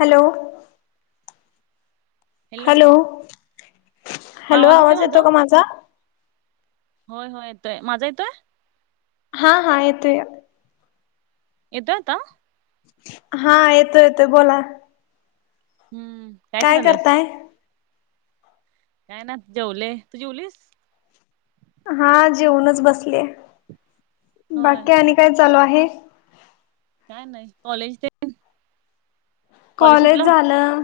Hello! Hello hello आवाज येतो का माझा. होय हो येतोय माझा येतोय. हा हा येतोय. येतो यता. हा येतो येतोय बोला. हम्म [unintelligible] काय करताय. काय ना जेवले तू जेवलीस. हा जेवनच बसले होय बाकीकी आणि काय चालू आहे. काय नाही कॉलेज ते कॉलेज झालं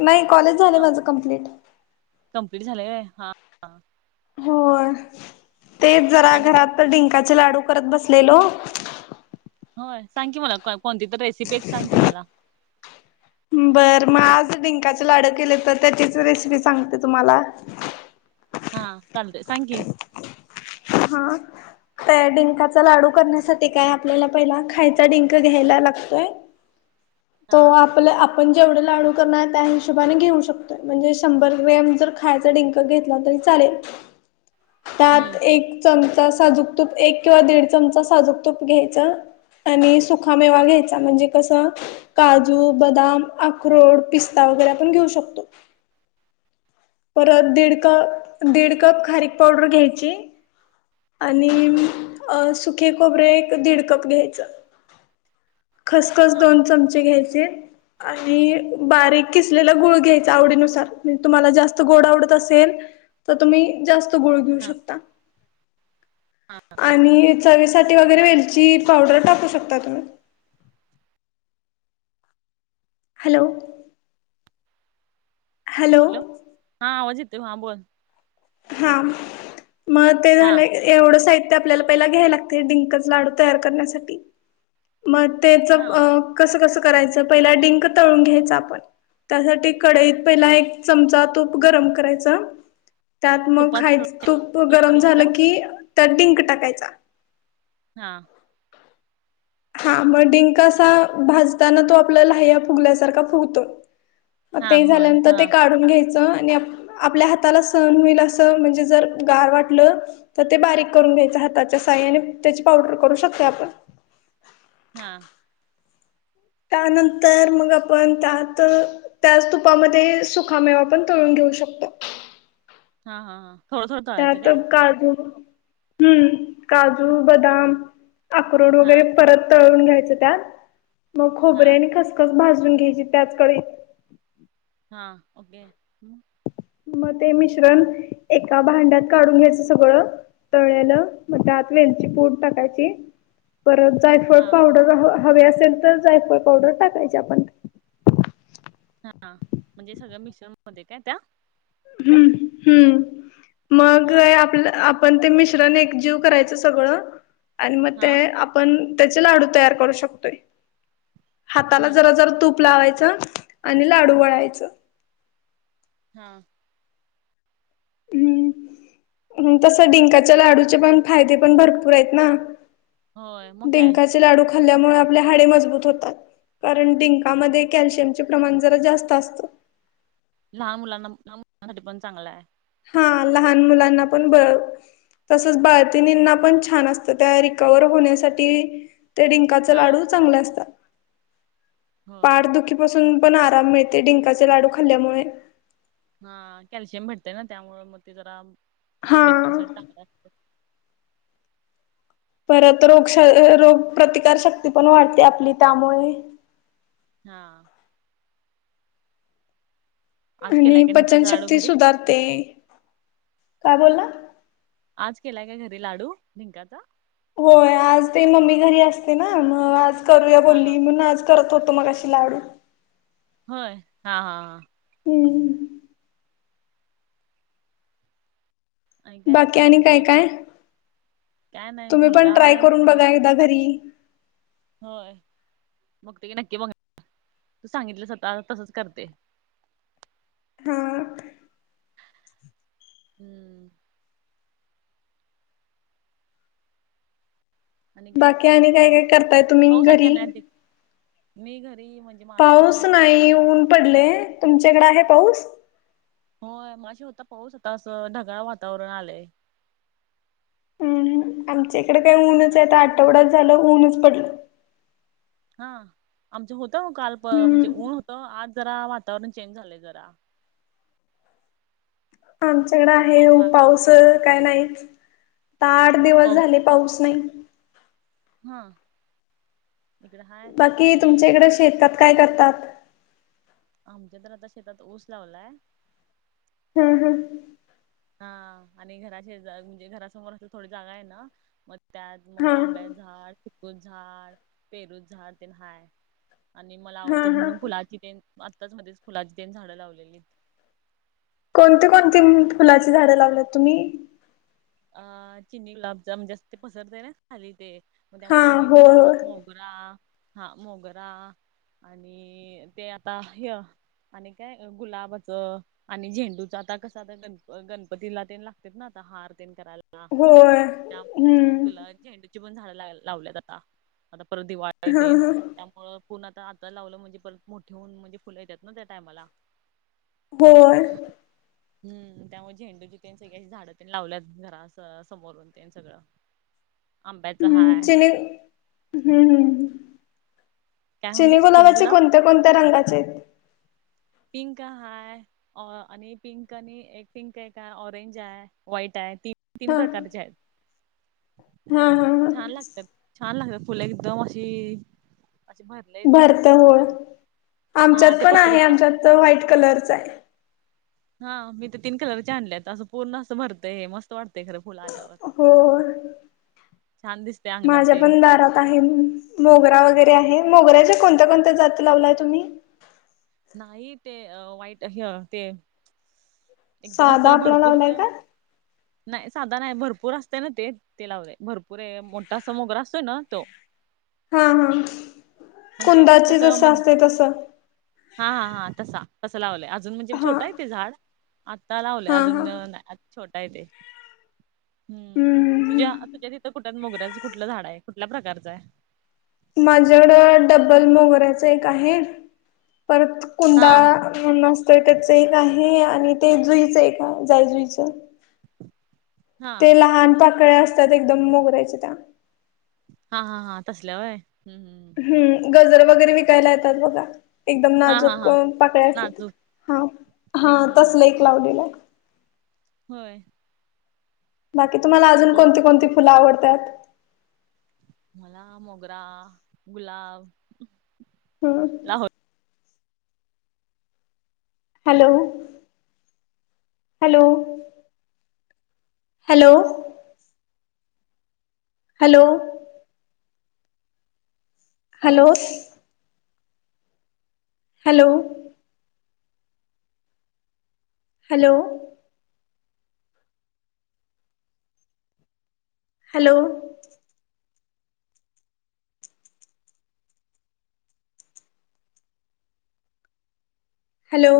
नाही कॉलेज झालं माझ कंप्लीट. कं्प्लीट झाय ह हो तेच जरा आणि काय घरात तर ढिंकाचे लाडू करत बसलेलो. होय सांग की मला कोणती तर रेसिपी एक सांग की मला. बरं मग आज डिंकाचे लाडू केले तर त्याचीच रेसिपी सांगते तुम्हाला. हा कले संांखी हा. त्या डिंकाचा लाडू करण्यासाठी काय आपल्याला पहिला खायचा डिंक घ्यायला लागतोय. हा तो आपल्या आपण जेवढ लाडू करणार त्या हिशोबाने घेऊ शकतोय म्हणजे शंभर ग्रॅम जर खायचा डं घेतला तरी चालेल हम्म त्यात एक चमचा साजूक तूप एक किंवा दीड चमचा साजूक तूप घ्यायचा. आणि सुखामेवा घ्यायचा म्हणजे कसं. काजू बदाम अख्रोड पिस्ता वगैरे आपण घेऊ शकतो. परत दीड क दीड कप खारीक पावडर घ्यायची. आणि हा सुके खोबरे एक दीड कप घ्यायचं. खसखस दोन चमचे घ्यायचे. आणि बारीक किसलेला गुळ घ्यायचा आवडीनुसार म्हणजे तुम्हाला जास्त गोड आवडत असेल. तर तुम्ही जास्त गुळ घेऊ हा शकता आणि चवीसाठी वगैरे वेलची पावडर टाकू शकता तुम्ही हॅलो! हॅलो हा आजिते हां बोल. हा मग ते हा झालंय. एवढं साहित्य आपल्याला पहिला घ्यायला लागते डिंक लाडू तयार करण्यासाठी. मग त्याच हा कसं कसं करायचं पहिला डिंक तळून घ्यायचं आपण त्यासाठी कडईत पहिला एक चमचा तूप गरम करायचा. त्यात मग तुपात खायच तूप गरम तळून का झालं की त्यात डिंक टाकायचा. हा. हा म डिंक असा भाजताना तो आपल्याला हे फुगल्यासारखा फुगतो. हा ते होय झाल्यानंतर हा ते काढून घ्यायच. आपल्या हाताला सण होईल अस म्हणजे जर गार वाटलं. तर ते बारीक करून घ्यायचं हाताच्या साय आणि त्याची पावडर करू शकते आपण. हा. त्यानंतर मग आपण त्यात त्याच तुपामध्ये सुखामेवा पण तळून घेऊ शकतो. हा हा हा. थोडं थोडं त्या तळायचं त काय काजू हम्म, काजू, बदाम, अक्रोड हा वगैरे परत तळून घ्यायच त्यात, मग खोबरे हा आणि खसखस भाजून घ्यायची त्याच कडईत. हा, ओके हम. म ते मिश्रण एका भांड्यात काढून घ्यायचं सगळं. तळले म त्यात वेलची पूड टाकायची. परत जायफळ हा पावडर हवे असेल तर जायफळ पावडर टाकायची आपण. हा, म्हणजे सगळ्या मिश्रन मध्ये काय त्या? हम, हम्, मग हा आपलं आपण ते मिश्रने एक जीव करायचं सगळं, आणि मग हा ते आ आपण त्याचे लाडू तयार करू शकतोय, हाताला हम्म जरा जरा तूप लावायचं. आणि लाडू वळायचं. हा. हम्म. हम तस डिंकाच्या लाडूचे पण फायदे पण भरपूर आहेत ना. होय मग काय डिंकाचे लाडू खाल्ल्यामुळे आपले हाडे मजबूत होतात. कारण डिंकामध्ये कॅल्शियमचे प्रमाण जरा जास्त असत. लहान मुलांना लहान मुलांसाठी पण चांगलाय. हा लहान मुलांना पण ब तसंच बाळतीणींना पण छान असतं त्या रिकवर होण्यासाठी. ते डिंकाचे हा लाडू चांगले असतात. होय पाठदुखीपासून पण आराम मिळते डिंकाचे लाडू खाल्ल्यामुळे. हा कॅल्शियम भेटतय ना त्यामुळ म ते जरा हा तब्यतीसाठी चांगलं असतय. परत रोग रोगप्रतिकारशक्ती पण वाढते आपली त्यामुळे. हा. आज आणि केलाय का ढिंकाचा लाडू पचनशक्ती घरी सुधारते, काय बोलला? आज केलाय का घरी लाडू डिंकाचा. होय आज ते मम्मी घरी असते ना म आज करूया हा हा बोलली म्हनून आज करत होतो मगाशी लाडू. होय, हा हा. हम्म. आणि काय बाकी आज आणि काय सोय काय? काय नाही तुम्ही पण मुलगा ट्राय हाय करून मुल बघा एकदा घरी. होय, बगते की नक्की बघ, तू सांगितल्यास आता तसच करते. हा. हम्म. आणि काय? बाकी आणि काय काय करताय तुम्ही पाऊस हाय काय घरी? नाय ती, मी घरी म्हणजे माझं म्हणजे पाऊस असं नाही ऊन पडलय तुमच्याकडे आहे पाऊस? होय मगाशी होता पाऊस आता असं ढगाळ वातावरण आलंय. हम्म आमच्या इकडे काय ऊनच बोला आहे आठवडाच झालं ऊनच पडलं. हा आमचं होतं काल प म्हणजे हम्म ऊन होतं आज जरा वातावरण चेंज झालंय जरा. आमच्याकडे आहे हो आभाळ पाऊस काय नाहीच आता आठ दिवस पाऊस झाले पाऊस नाही. हा. इकडं हाय बाकी म्हणजे तुमच्या इकडं शेतात काय करतात? आमच्या तर आता शेतात ऊस लावलाय. ह ह. हा, आणि घरा शेजारी म्हणजे घरासमोर असं थोडी जागा आहे ना मग त्यात मग हा आंब्या झाडं चिकूचं झाड, पेरूचं झाड तेन हाय. आणि मला हा आवडतात, हा म्हणून फुलाची तेन आत्ताच मध्येच फुलाची तेन झाडं लावलेलीत. कोणती कोणती फुलाची झाडं लावल्यात तुम्ही? अ चिनी गुलाबचा म्हणजे असं ते पसरत नाय खाली ते मग, हा त्यामुळे चिनी गुलाब, होय मोगरा मोगरा हा मोगरा आणि ते आता ह्य आणि काय गुलाबाचं आणि झेंडूच आता कसं आता गण -गणपतीला तेन लागतेत ना आता हार तेन करायला. होय त्यामुळ हम्म गुला- झेंडूची पण झाडं ला- लावल्यात आता आता परत दिवाळी हा तेन हा त्यामुळ पूर्ण आता आता लावलं म्हणजे परत मोठे होऊन, म्हणजे फुलं येतात ना त्या टाइमाला. होय. हम्म, त्यामुळे झेंडूची तेन सगळे असं झाडं तेन लावल्यात. घरास समोरून तेन सगळं. आंब्याचं हम्म, हाय चिनी ह ह ह काय चिनी म्हणलीस गुलाबाचे कोण गुलाब कोणत्या कोणत्या रंगाचे आहेत? पिंक हाय. अ आणि पिंक आणि एक पिंक एक आहे, ऑरेंज आहे व्हाईट आहे तीन तीन हा प्रकारची आहेत. हा हा हा. छान लागत छान लागतात फुलं एकदम अशी असे, भरले येते भरत होय असं हा ते पसरतस तर व्हाईट कलरच आहे. हा मी तर, तीन कलरचे आणल्यात असं पूर्ण असं भरतंय मस्त वाटतयं खरं फुल आल्यावर. होय छान दिसते अंगणात माझ्या ते पण दारात आहे म मोगरा वगैरे आहे, मोगऱ्याच्या कोणत्या कोणत्या जाती लावलाय तुम्ही? नाही ते व्हाईट ह्य ते एकदम साधा असं आपला भरपूर लावलाय क का नाही साधा नाही भरपूर असतय ना ते, ते लावले भरपूर आहे मोठा असा मोगरा असतो ना तो. हा हा, म्हणजे एक एक कुंदाचे कसं जसं म्हणजे असतंय तसं. हा हा हा, तसा तसं लावलंय अजून म्हणजे हा छोटं आहे ते झाड आता लावलंय हा अजून हा नाय. छोटा आहे ते हम्म, तुझ्या तुझ्या तिथं कुठ त मोगऱ्याचं कुठलं झाड आहे, कुठल्या प्रकारचं आहे? माझ्याकडं डब्बल मोगऱ्याच एक आहे, परत कुंदा हा म्हणून असतयं त्याच एक आहे, आणि ते जुईचं एक जाईजुईचं. हा ते लहान पाकळ्या असतात, एकदम मोगऱ्याच्या त्या. हा हा हा, तसल्या होय. हम हम ह. हम्म, गजर वगैरे विकायला येतात बघा. एकदम हा हा नाजूक हा पाकळ्या असतात, नाजूक हा हा हम्म तसल एक लावलेलं आहे. होय. बाकी तुम्हाला आता आणि अजून कोणती पाऊस कोणती फुलं आवडतात? मला मोगरा, गुलाब हम्म. Hello. Hello. Hello. Hello. Hello! Hello! Hello! Hello! Hello!